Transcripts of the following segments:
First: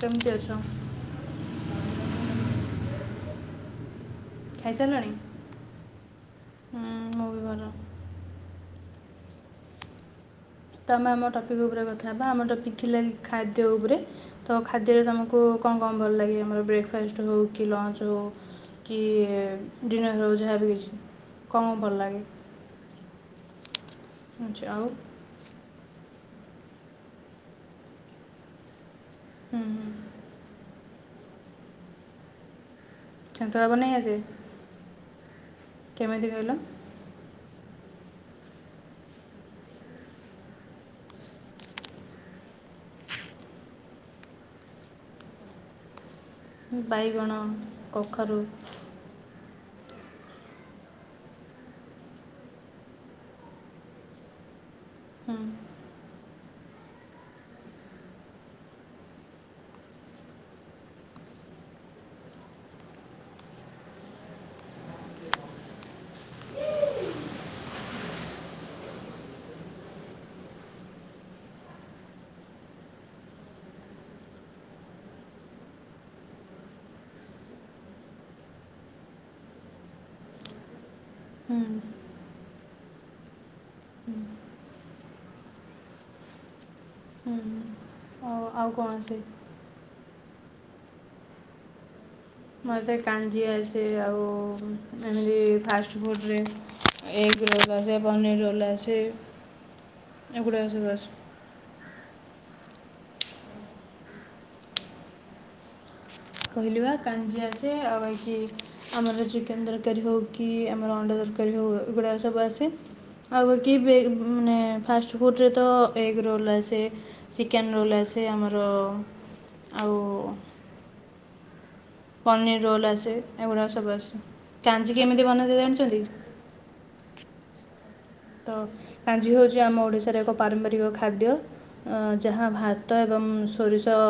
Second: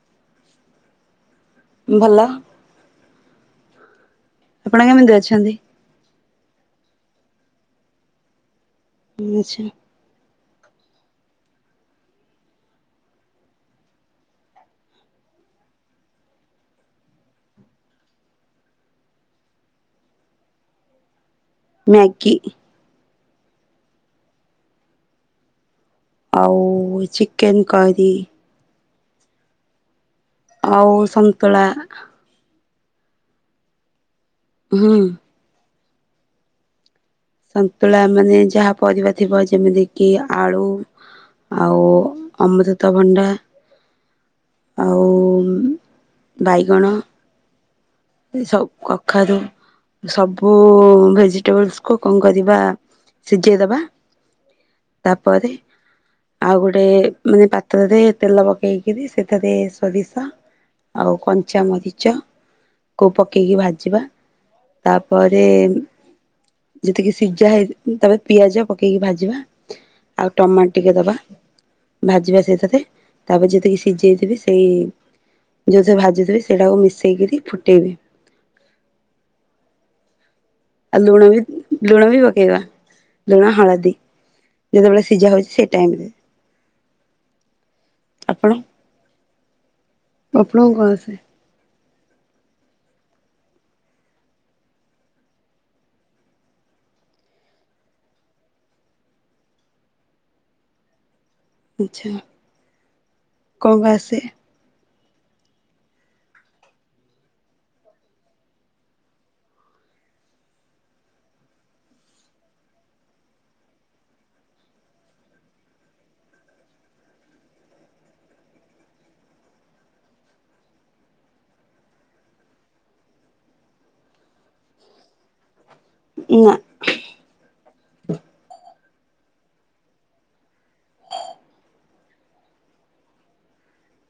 କେମିତି ଅଛ? ଭଲ। ଆପଣ ଖାଇସାରିଲଣି କେମିତି ଅଛନ୍ତି? ମୁଁ ବି ଭଲ ଉଁ ଆଚ୍ଛା। [unintelligible] ତ ଆମେ ଆମ ଟପିକ୍ ଉପରେ କଥା ହେବା ଆମ ଟପିକ୍ ଥିଲା କି ଖାଦ୍ୟ ଉପରେ। ତ ଖାଦ୍ୟରେ ତମକୁ କଣ କଣ ଭଲ ଲାଗେ, ଆମର ବ୍ରେକ୍ ଫାଷ୍ଟ୍ ହଉ କି ଲଞ୍ଚ୍ ହଉ। କି ଡିନର୍ ହଉ ଯାହା ବି କିଛି କଣ ଭଲ ଲାଗେ? ମ୍ୟାଗି ଆଛା ଆଉ ଆଉ ଚିକେନ୍ କରି। ହୁଁ ହୁଁ। ଆଉ ସନ୍ତୁଳା। ସନ୍ତୁଳା ବନେଇ ଆସେ? ହୁଁ। କେମିତି କହିଲ? ସନ୍ତୁଳା ମାନେ ଯାହା ପରିବା ଥିବ ଯେମିତିକି ଆଳୁ ଆଉ ଅମୃତ ଭଣ୍ଡା। ଆଉ ବାଇଗଣ। କଖାରୁ ଏ ସବୁ କଖାରୁୁ ସବୁ ଭେଜିଟେବଲସ କୁ କଣ କରିବା ସିଝେଇ ଦବା ତାପରେ ଆଉ ଗୋଟେ ମାନେ ପାତ୍ରରେ ତେଲ ପକେଇକିରି ସେଠାରେ ସୋରିଶ ଆଉ କଞ୍ଚାମରିଚ। କୁ ପକେଇକି ଭାଜିବା ତାପରେ ଯେତିକି ସିଝା ହେଇ ତାପରେ ପିଆଜ ପକେଇକି ଭାଜିବା। ଆଉ ଟମାଟ ଟିକେ ଦବା। ଭାଜିବା ସେଥିରେ ତାପରେ ଯେତିକି ସିଝେଇଥିବି ସେଇ ଯୋଉ ଥିରେ ଭାଜିଥିବି ସେଇଟାକୁ ମିଶେଇକିରି ଫୁଟେଇବି। ଆଉ ଲୁଣ ବି ଲୁଣ ବି ପକେଇବା। ଲୁଣ ହଳଦୀ ଯେତେବେଳେ ସିଝା ହଉଛି ସେ ଟାଇମରେ। ହୁଁ ଆଉ କଣ ଆସେ? ଅପଣ ଙ୍କୁ କଣ ଆସେ? ମତେ କାଞ୍ଜି ଆସେ ଆଉ ଏମିତି ଫାଷ୍ଟଫୁଡ଼ରେ ଏଗ ରୋଲ୍ ଆସେ, ପନିର୍ ରୋଲ ଆସେ ଏଗୁଡାକ ସବୁ ଆସେ। ଆଚ୍ଛା କଣକଣ ଆସେ? କହିଲି ବା କାଞ୍ଜିି ଆସେ ଆଉ ବାକି ଆମର ଚିକେନ ତରକାରୀ ହଉ କି ଆମର ଅଣ୍ଡା ତରକାରୀ ହଉ ଏଗୁଡ଼ା ସବୁ ଆସେ। ଆଉ ବାକି ମାନେ ଫାଷ୍ଟଫୁଡ଼ରେ ତ ଏଗ ରୋଲ୍ ଆସେ। ଚିକେନ ରୋଲ ଆସେ ଆମର ଆଉ ପନିର୍ ରୋଲ୍ ଆସେ ଏଗୁଡ଼ାକ ସବୁ ଆସେ। କାଞ୍ଜି କେମିତି ବନା ଯାଏ ଜାଣିଛନ୍ତି? ନା। ତ କାଞ୍ଜି ହଉଛି ଆମ ଓଡ଼ିଶାରେ ଏକ ପାରମ୍ପରିକ ଖାଦ୍ୟ। ଯାହା ଭାତ ଏବଂ ସୋରିଷ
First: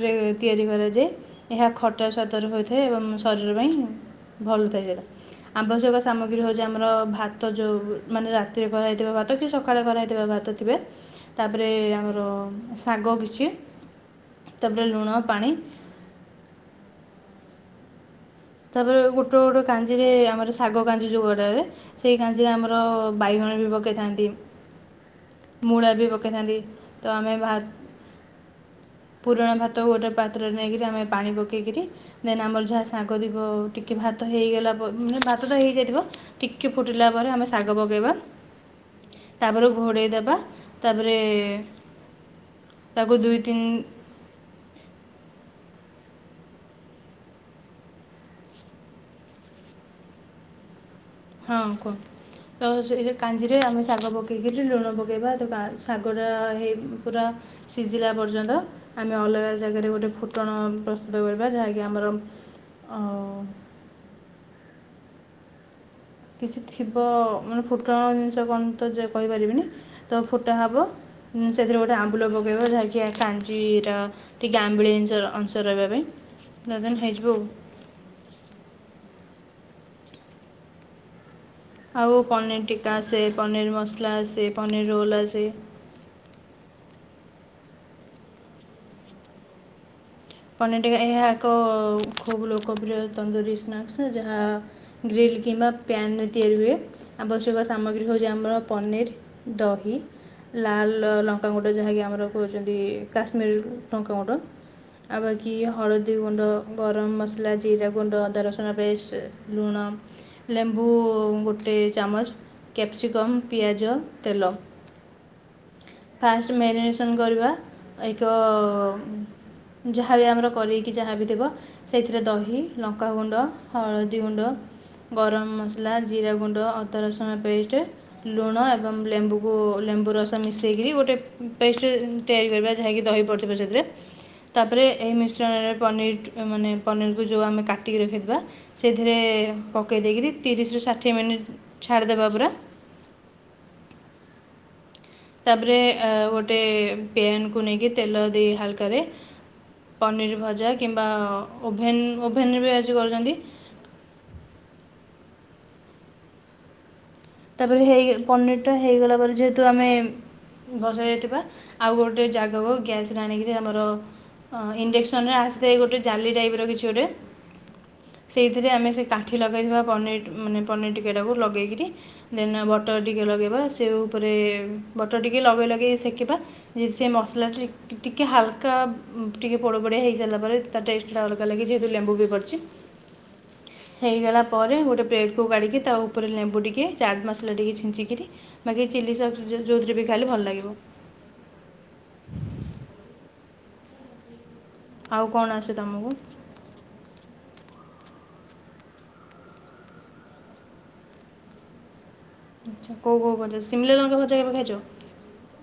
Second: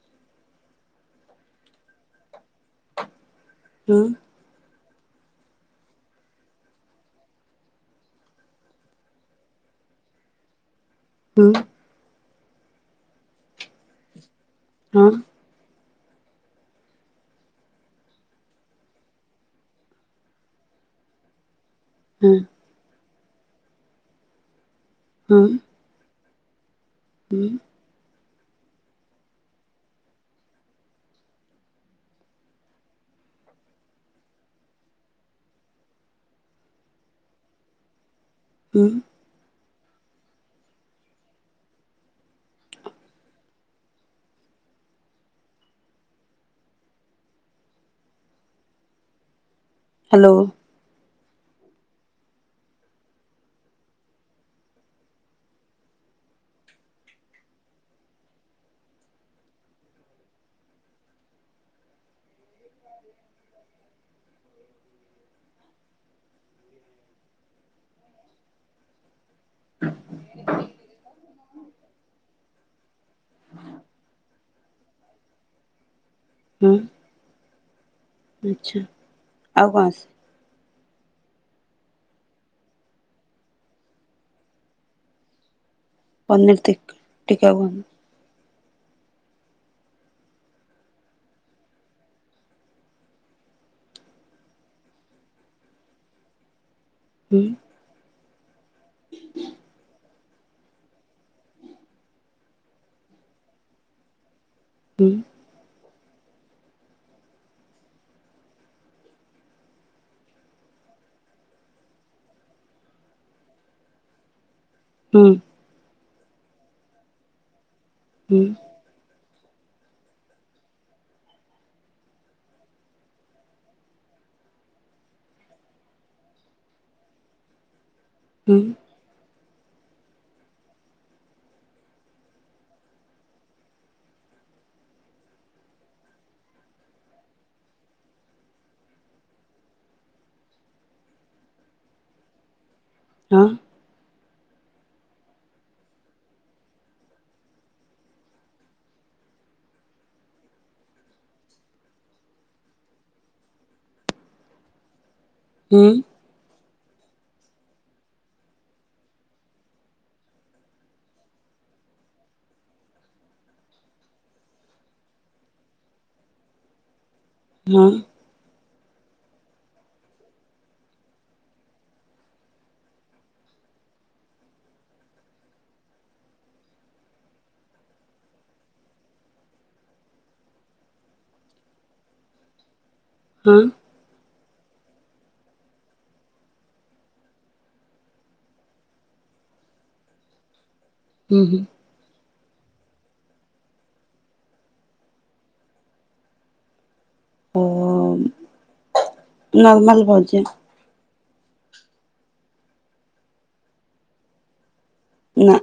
ରେ ତିଆରି କରାଯାଏ ଏହା ଖଟା ସ୍ୱାଦରୁ ହୋଇଥାଏ ଏବଂ ଶରୀର ପାଇଁ। ହୁଁ ଭଲ ଥାଏ ସେଇଟା, ଆବଶ୍ୟକ ସାମଗ୍ରୀ ହେଉଛି ଆମର ଭାତ ଭାତ ଯୋଉ ମାନେ ରାତିରେ କରାହେଇଥିବା ଭାତ କି ସକାଳେ କରାହେଇଥିବା ଭାତ ଥିବେ। ହୁଁ ତାପରେ ଆମର ଶାଗ କିଛି ତାପରେ ହଁ ଲୁଣ ପାଣି ତାପରେ ଗୋଟେ ଗୋଟେ କାଞ୍ଜି ରେ ଆମର ଶାଗ କାଞ୍ଜି ଯୋଉ କରା ହୁଏ, ସେଇ ହଁ କାଞ୍ଜି ରେ ଆମର ତ ବାଇଗଣ ବି ପକେଇଥାନ୍ତି। ହୁଁ। ମୂଳା ବି ପକେଇଥାନ୍ତି, ତ ଆମେ ଭା ପୁରୁଣା ଭାତ ଗୋଟେ ପାତ୍ରରେ ନେଇକରି ଆମେ ପାଣି ପକେଇକରି ଦେନ ଆମର ଯାହା ଶା କରିବ ଟିକେ ଭାତ ହେଇଗଲା ମାନେ ଭାତ ଟା ହେଇଯାଇଥିବ। ଟିକେ ଫୁଟିଲା ପରେ ଆମେ ଶାଗ ପକେଇବା। ହୁଁ। ତାପରେ ଘୋଡ଼େଇ ଦବା ତାପରେ ତାକୁ ଦୁଇ ତିନି ହ୍ୟାଲୋ। ହଁ କୁହନ୍ତୃ। ତ ସେ କାଞ୍ଜିରେ ଆମେ ଶାଗ ପକେଇକିରି ଲୁଣ ପକେଇବା ତ ଶାଗଟା ହେଇ ପୁରା ସିଝିଲା ପର୍ଯ୍ୟନ୍ତ। ଆମେ ଅଲଗା ଜାଗାରେ ଗୋଟେ ଫୁଟଣ ପ୍ରସ୍ତୁତ କରିବା ଯାହାକି ଆମର ଅ କିଛି ଥିବ ମାନେ ଫୁଟଣ ଜିନିଷ କଣ ତ ଯେ କଇପାରିବିନି ତ ଫୁଟା ହବ ସେଥିରେ ଗୋଟେ ଆମ୍ବୁଲ ପ ପକେଇବା ଯାହାକି କାଞ୍ଜି ର ଟିକେ ଆମ୍ବିଳିଆ ଅଂଶ ରହିବା ପାଇଁ। ତ ଦେନ୍ ହେଇଯିବୁ। ଆଛା ଆଉ କଣ? ଆଉ ପନିର୍ ଟିକା ଆସେ, ପନିର୍ ମସଲା ଆସେ, ପନି୍ର ରୋଲ୍ ଆସେ। ପନର୍ ଟିକ ଟୀକା ବୁ ପନିର୍ ଟିକା ଏହା ଏକ ଖୁବ୍ ଲୋକପ୍ରିୟ ତନ୍ଦୁରୀ ସ୍ନାକ୍ସ୍ ଯାହା ଗ୍ରୀିଲ କିମ୍ୱା ପ୍ୟାନ୍ ରେ ତିଆରି ହୁଏ। ଆବଶ୍ୟକ ହୁଁ ସାମଗ୍ରୀ ହେଉଛି ଆମର ପନିର୍, ଦହି ଲାଲ ଲଙ୍କାଗୁଣ୍ଡ ଯାହାକି ଆମର କହୁଛନ୍ତି କାଶ୍ମୀର ଲଙ୍କାଗୁଣ୍ଡ ଆଉ ବ କି ହଳଦୀ ଗୁଣ୍ଡ ଗରମ ମସଲା ଜିରା ଗୁଣ୍ଡ ଅଦା ରସୁଣ ପେଷ୍ଟ ଲୁଣ। ଲେମ୍ବୁ ଗୋଟେ ଚାମଚ କ୍ୟାପ୍ସିକମ୍ ପିଆଜ ତେଲ। ହୁଁ। ଫାଷ୍ଟ ମ୍ୟାରିନେସନ୍ କରିବା ଏଇକ ହୁଁ ଯାହାବି ଆମର କରିକି ଯାହାବି ଥିବ। ସେଇଥିରେ ଦହି ଲଙ୍କାଗୁଣ୍ଡ ହଳଦୀ ଗୁଣ୍ଡ। ଗରମ ମସଲା ଜିରା ଗୁଣ୍ଡ ଅଦା ରସୁଣ ପେଷ୍ଟ। ହୁଁ ଲୁଣ ଏବଂ ଲେମ୍ବୁକୁ ଲେମ୍ବୁ ରସ ମିଶି। ଦେଇକିରି ଗୋଟେ ପେଷ୍ଟ ତିଆରି କରିବା ଯାହାକି ଦହି ପଡ଼ିଥିବା ସେଥିରେ। ତାପରେ ଏହି ମିଶ୍ରଣରେ ପନିର୍ ମାନେ ପନିରକୁ ଯେଉଁ ଆମେ କାଟିକି ରଖିଥିବା। ସେଥିରେ ପକେଇ ଦେଇକରି ତିରିଶ ରୁ ଷାଠିଏ ମିନିଟ୍ ଛାଡ଼ି ଦେବା ପୁରା। ହଁ। ତାପରେ ଗୋଟେ ପେନ୍କୁ ନେଇକି ତେଲ ଦେଇ ହାଲକାରେ ପନିର ଭଜା କିମ୍ବା ଓଭେନ୍ ଓଭେନ୍ ବି ଆଜି କରୁଚନ୍ତି। ଉଁ। ତାପରେ ହେଇ ପନିର ଟା ହେଇଗଲା ପରେ ଯେହେତୁ ଆମେ ଵସେଇ ଦେଇଥିବା ଆଉ ଗୋଟେ ଜାଗକୁ ଗ୍ୟାସେ ରେ ଆଣିକିରି ଆମର ହଁ ଇଣ୍ଡକ୍ସନ ରେ ଆସେ ଗୋଟେ ଜାଲି ଟାଇପ୍ରର କିଛି ଗୋଟେ। ହଁ। ସେଇଥିରେ ଆମେ ସେ କାଠି ଲଗାଇଥିବା ପନିରି ମାନେ ପନିରି ଟିକାଟାକୁ ଲଗେଇ କିରି ଦେନ୍ ବଟର ଟିକେ ଲଗେଇବା ସେ ଉପରେ ବଟର ଟିକେ ଲଗେଇ ଲଗେଇ ସେକିବା। ଯେ ସେ ମସଲା ଟିକି ଟିକେ ହାଲକା, ଟିକେ ପୋଡ଼ ପୋଡ଼ିଆ ହେଇ ସାରିଲା ପରେ। ତା ଟେଷ୍ଟ ଟା ଅଲଗା ଲାଗେ ଯେହେତୁ ଲେମ୍ବୁ ବି ପଡ଼ିଚା ଆଁ। ହୋଇଇଗଲା ପରେ ଗୋଟେ ପ୍ଲେଟ କାଢ଼ିକି ତା ଉପରେ ଲେମ୍ବୁ ଟିକେ ଚାଟ୍ ମସଲା ଟିକେ ଛିଞ୍ଚି କିରି ବାକି ଚିଲି ସସ୍ ଯେଉଁଥିରେ ବି ଖାଇଲେ ଭଲ ଲାଗିବ। ହୁଁ ହୁଁ। ଆଉ କଣ ଆସେ ତମକୁ? ଓଁ ମ଼ ନର୍ମଲ ଭଜା। ଆଚ୍ଛା କେଉଁ କେଉଁ ଭଜା ସିମ୍ଲା ଲଙ୍କା ଭଜା କେବେ ଖାଇଚ? ନା।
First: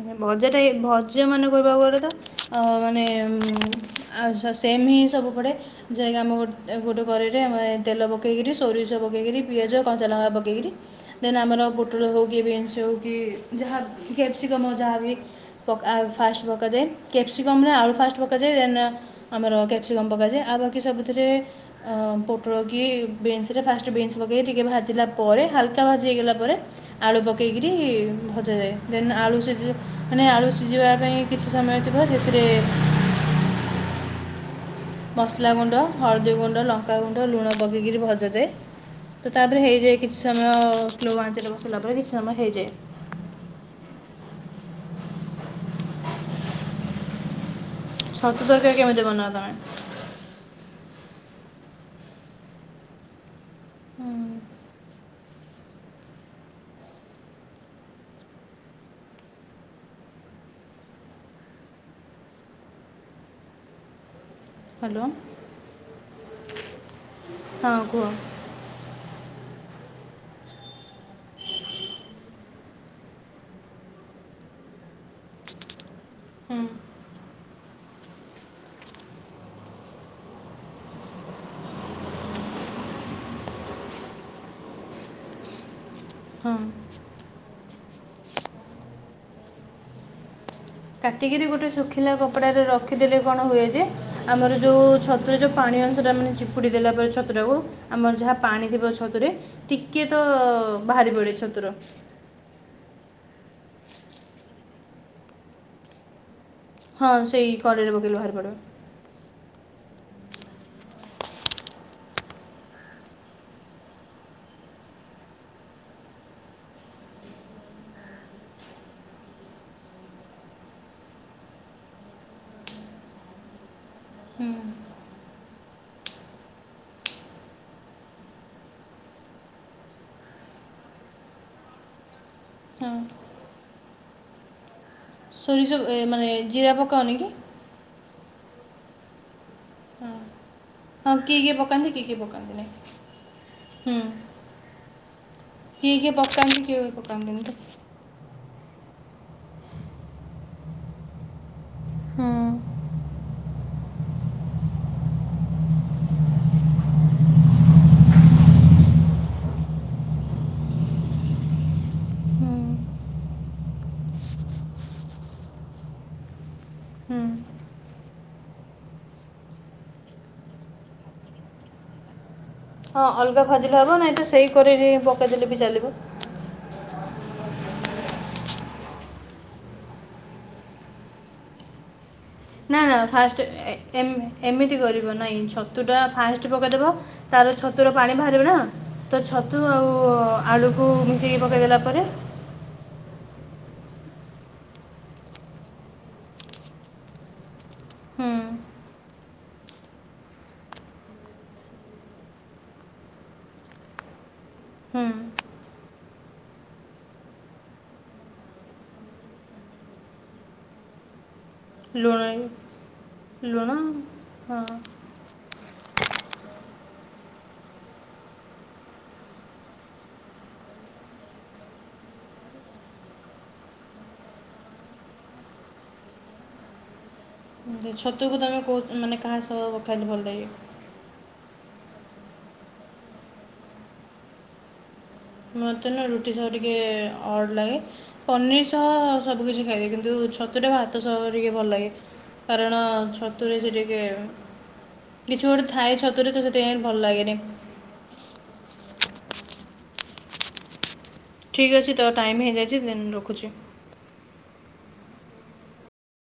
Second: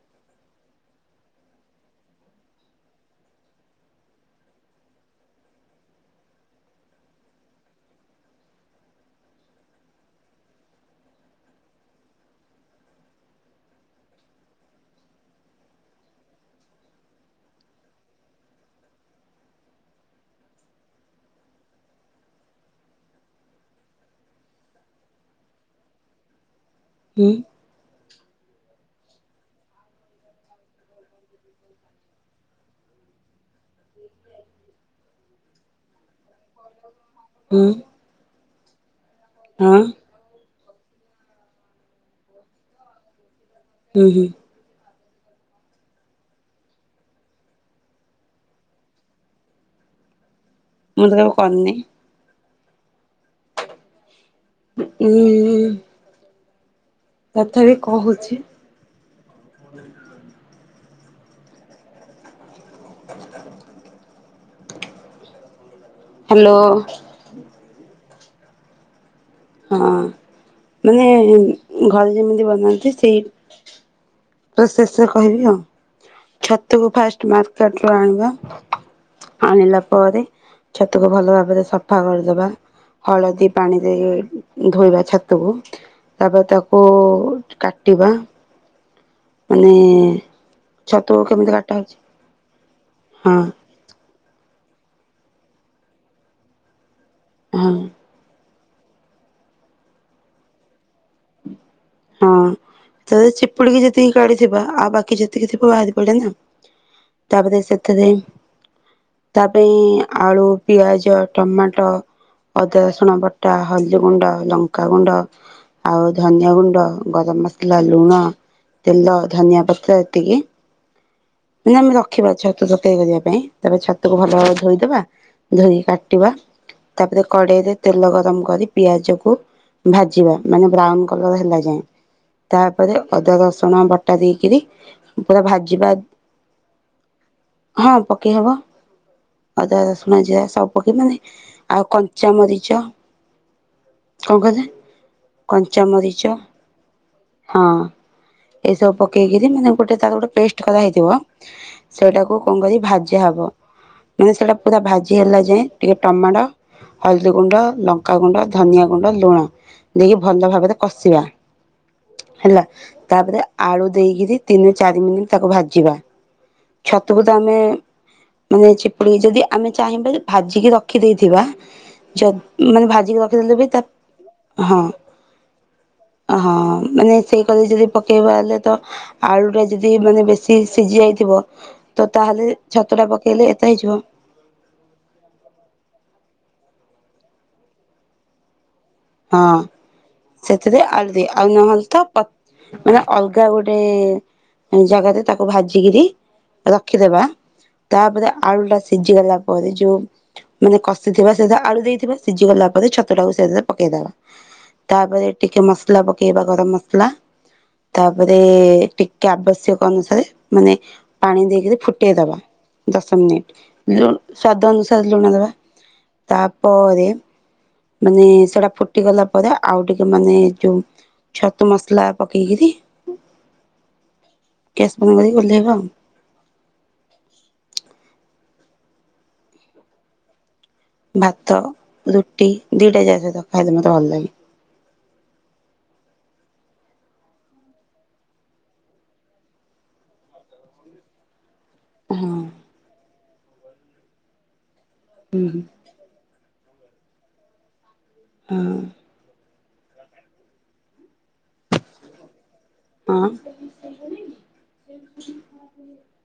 ମାନେ ଭଜା ଟା ଏ ଭଜା ମାନେ କହିବାକୁ ଗଲେ ତ। ଆଉଁ ମାନେ ଆଚ୍ଛା ସେମ୍ ହିଁ ସବୁ ପଡେ। ଯାହାକି ଆମ ଗୋ ଗୋଟେ କରେଇ ରେ ଆମେ ତେଲ ପକେଇକିରି ସୋରିଷ ପକେଇକରି ପିଆଜ କଞ୍ଚା ଲଙ୍କା ପକେଇ କିରି ଦେନ୍ ଆମର ପୋଟଳ ହଉ କି ବିନ୍ସ ହଉ କି ଯାହା କ୍ୟାପ୍ସିକମ୍ ଯାହାବି ପକା ଫାଷ୍ଟ ପକାଯାଏ କ୍ୟାପ୍ସିକମ୍ ଆଳୁ ଫାଷ୍ଟ ପକାଯାଏ ଦେନ୍ ଆମର କ୍ୟାପ୍ସିକମ୍ ପକାଯାଏ ଆଉ ବାକି ସବୁଥିରେ ହଁ ପୋଟଳ କିି ବିନ୍ସରେ ଫାଷ୍ଟ ବିନ୍ସ ପକେଇ ଟିକେ ଭାଜିଲା ପରେ ହାଲକା ଭାଜି ହେଇଗଲା ପରେ ଆଳୁ ହୁଁ ପକେଇକିରି ଭଜାଯାଏ। ଦେନ୍ ଆଳୁ ସିଜି ମାନେ ଆଳୁ ସିଝିବା ପାଇଁ କିଛି ସମୟ ଥିବ ସେଥିରେ ମସଲାଗୁଣ୍ଡ ହଳଦୀଗୁଣ୍ଡ ଲଙ୍କାଗୁଣ୍ଡ ଲୁଣ ହୁଁ ପକେଇକିରି ଭଜାଯାଏ ତ ତାପରେ ହଁ ହେଇଯାଏ। କିଛି ସମୟ ସ୍ଲୋ ବାଞ୍ଚରେ ବସିଲା ପରେ କିଛି ସମୟ ହେଇଯାଏ। ହୁଁ ହୁଁ। ଛତୁ ତରକାରୀ କେମିତି ବନାଅ ତମେ? ମୁଁ ତ କେବେ କର୍‌ନି। ହୁଁ ଉଁ ତଥାପି କହୁଚି। ହ୍ୟାଲୋ ହ୍ୟାଲୋ ହଁ କୁହ। ହଁ ମାନେ ଘରେ ଯେମିତି ବନାନ୍ତି ସେଇ ପ୍ରସେସରେ କହିବି ଆଉ। ହୁଁ ଛତୁକୁ ଫାଷ୍ଟ ମାର୍କେଟରୁ ଆଣିବା। ଆଣିଲା ପରେ ଛତୁକୁ ଭଲ ଭାବରେ ସଫା କରିଦବା। ହଳଦୀ ପାଣିରେ ଧୋଇବା ଛତୁକୁ। ତାପରେ ହଁ ତାକୁ କାଟିବା। ମାନେ ଛତୁ କାଟିକିରି କେମିତି ଗୋଟେ କାଟା ହଉଛି? ଶୁଖିଲା କପଡ଼ାରେ ରଖିଦେଲେ ହଁ କଣ ହୁଏ ଯେ? ଆମର ଯୋଉ ଛତୁରେ ଯୋଉ ପାଣି ଅଂଶଟା ମାନେ ଚିପୁଡି଼ ଦେଲା ପରେ ଛତୁ ଟାକୁ ହଁ ଆମର ଯାହା ପାଣି ଥିବ ଛତୁରେ ଟିକେ ତ ବାହାରି ପଡେ଼ ଛତୁର। ହଁ ତ ଚିପୁଡି଼କି ଯେତିକି କାଢି଼ଥିବା ଆଉ ବାକି ଯେତିକି ଥିବ ବାହାରି ପଡେ଼ ନା। ହଁ ସେଇ ତାପରେ କରେଇରେ ସେଥିରେ ପକେଇଲେ ବାହାରି ପଡି଼ବ। ତା ପାଇଁ ଆଳୁ, ପିଆଜ, ଟମାଟ ଅଦା ରସୁଣବଟା, ହଳଦୀଗୁଣ୍ଡ, ଲଙ୍କାଗୁଣ୍ଡ ଆଉ ଧନିଆଗୁଣ୍ଡ ଗରମ ମସଲା, ଲୁଣ, ତେଲ, ଧନିଆପତ୍ର ଏତିକି ମାନେ ଆମେ ରଖିବା ଛତୁ ତରକାରୀ କରିବା ପାଇଁ ତାପରେ ଛତୁକୁ ଭଲ ହୁଁ ଭାବରେ ଧୋଇଦବା। ଧୋଇକି କାଟିବା ତାପରେ କଡେ଼ଇରେ ତେଲ ଗରମ କରି ପିଆଜକୁ ଭାଜିବା ମାନେ ବ୍ରାଉନ କଲର ହେଲା ଯାଏଁ। ହଁ ତାପରେ ଅଦାରସୁଣ ବଟା ଦେଇକିରି ପୁରା ସୋରିଷ ଭାଜିବା ଏ ମାନେ ଜିରା ପକାଅନି କି? ହଁ ପକେଇହବ। ଅଦା, ହଁ ରସୁଣ, ଜିରା ସବୁ ପକେଇ ମାନେ ହଁ କିଏ କିଏ ଆଉ ପକାନ୍ତି କିଏ କିଏ ପକାନ୍ତିନି କଞ୍ଚାମରିଚ ହୁଁ କଣ କହିଲେ। କିଏ କିଏ କଞ୍ଚାମରିଚ ପକାନ୍ତି କିଏ ପକାନ୍ତିନି ତ ହଁ। ଏସବୁ ପକେଇକିରି ମାନେ ଗୋଟେ ତାର ଗୋଟେ ପେଷ୍ଟ କରାହେଇଥିବ। ହୁଁ ସେଇଟାକୁ କଣ କରି ଭାଜା ହବ, ମାନେ ସେଇଟା ପୁରା ଭାଜି ହେଲା ଯାଏଁ ଟିକେ ଟମାଟୋ ହଳଦୀ ଗୁଣ୍ଡ, ଲଙ୍କା ଗୁଣ୍ଡ, ଧନିଆ ଗୁଣ୍ଡ, ଲୁଣ ଦେଇକି ଭଲ ଭାବରେ କଷିବା। ହୁଁ ହେଲା। ତାପରେ ଆଳୁ ଦେଇକିରି ତିନି ଚାରି ମିନିଟ୍ ତାକୁ ଭାଜି ଜିବା ହୁଁ ଛତୁକୁ ତ ଆମେ ମାନେ ଚିପୁଡି଼କି ଯଦି ଆମେ ଚାହିଁବା ଭାଜିକି ରଖିଦେଇଥିବା। ଯଦ ହଁ ଅଲଗା ଭାଜିଲେ ହବ ନାଇଁ ତ ସେଇ କରେଈରେ‌ ହିଁ ପକେଇଦେଲେ ବି ଚାଲିବ? ଅହଁ ମାନେ ସେଇ କରେଈରେ ଯଦି ପକେଇବା ହେଲେ ତ ଆଳୁ ଟା ଯଦି ମାନେ ବେଶ ସି ସିଝି ଯାଇଥିବ ତ ତାହେଲେ ନା ନା ଛତୁଟା ଫାଷ୍ଟ ପକେଇଲେ ଏତେ ହେଇଯିବ। ଏମିତି କରିବ ନାଇଁ ଛତୁଟା ଫାଷ୍ଟ ପକାଇଦେବ ତାର ଛତୁର ପାଣି ବାହାରିବ ନା। ତ ହଁ ଛତୁ ଆଉ ସେଥିରେ ଆଳୁକୁ ଆଳୁ ଦିଏ ମିଶେଇକି ଆଉ ପକାଇଦେଲା ନହେଲେ ତ ପରେ ପ ମାନେ ଅଲଗା ଗୋଟେ ଜାଗାରେ ତାକୁ ଭାଜିକିରି ରଖିଦେବା ତାପରେ ହୁଁ ଆଳୁଟା ସିଝି ଗଲା ପରେ ଯୋଉ ମାନେ କଷିଥିବା ସେଇଟା ଆଳୁ ଦେଇଥିବା ସିଝି ଗଲା ପରେ ଛତୁ ଟାକୁ ସେ [unintelligible] ପକେଇଦବା ହୁଁ ତାପରେ ଟିକେ ମସଲା ପକେଇବା ଗରମ ମସଲା। ତାପରେ ଟିକେ ଆବଶ୍ୟକ ଅନୁସାରେ ମାନେ ପାଣି ଦେଇକିରି ଲୁଣ ଫୁଟେଇଦବା ଦଶ ଲୁଣ ମିନିଟି ଯୋଉ ହଁ ସ୍ଵାଦ ଅନୁସାରେ ଲୁଣ ଦେବା ତାପରେ ଉଁ ସେଇଟା ଫୁଟିଗଲା ପରେ ଆଉ ଟିକେ ମାନେ ଯୋଉ ଛତୁ ମସଲା ପକେଇ କିରି ଗ୍ୟାସ ବନ୍ଦ କରିକି ଓହ୍ଲାଇଵା ଆଉ। ହୁଁ ଛତୁକୁ ତୁମେ କଉ ମାନେ କାହା ସହ ଖାଇଲେ ଭଲ ଲାଗେ। ଭାତ, ରୁଟି ଦିଟା ଯାକ ସହ ଖାଇଲେ ମତେ ଭଲ ଲାଗେ। ମତେ ନା ରୁଟି ସହ ଟିକେ ଅର୍ଡ଼ ଲାଗେ। ପନିର ସହ ସବୁ କିିଛି ଖାଇବି। କିନ୍ତୁ ଛତୁଟା ଭାତ ସହ ଟିକେ ଭଲ ଲାଗେ। ହୁଁ। କାରଣ ଛତୁରେ ସେ ଟିକେ କିଛି ହୁଁ ଗୋଟେ ଥାଏ ଛତୁରେ ତ ସେଥିପାଇଁ ଭଲ ଲାଗେନି। ଉଁ। ଠିକ୍ ଅଛି ତ ଟାଇମ୍ ହେଇଯାଇଛି ଦେନ୍ ରଖୁଚି। ତାପ ଏ [unintelligible]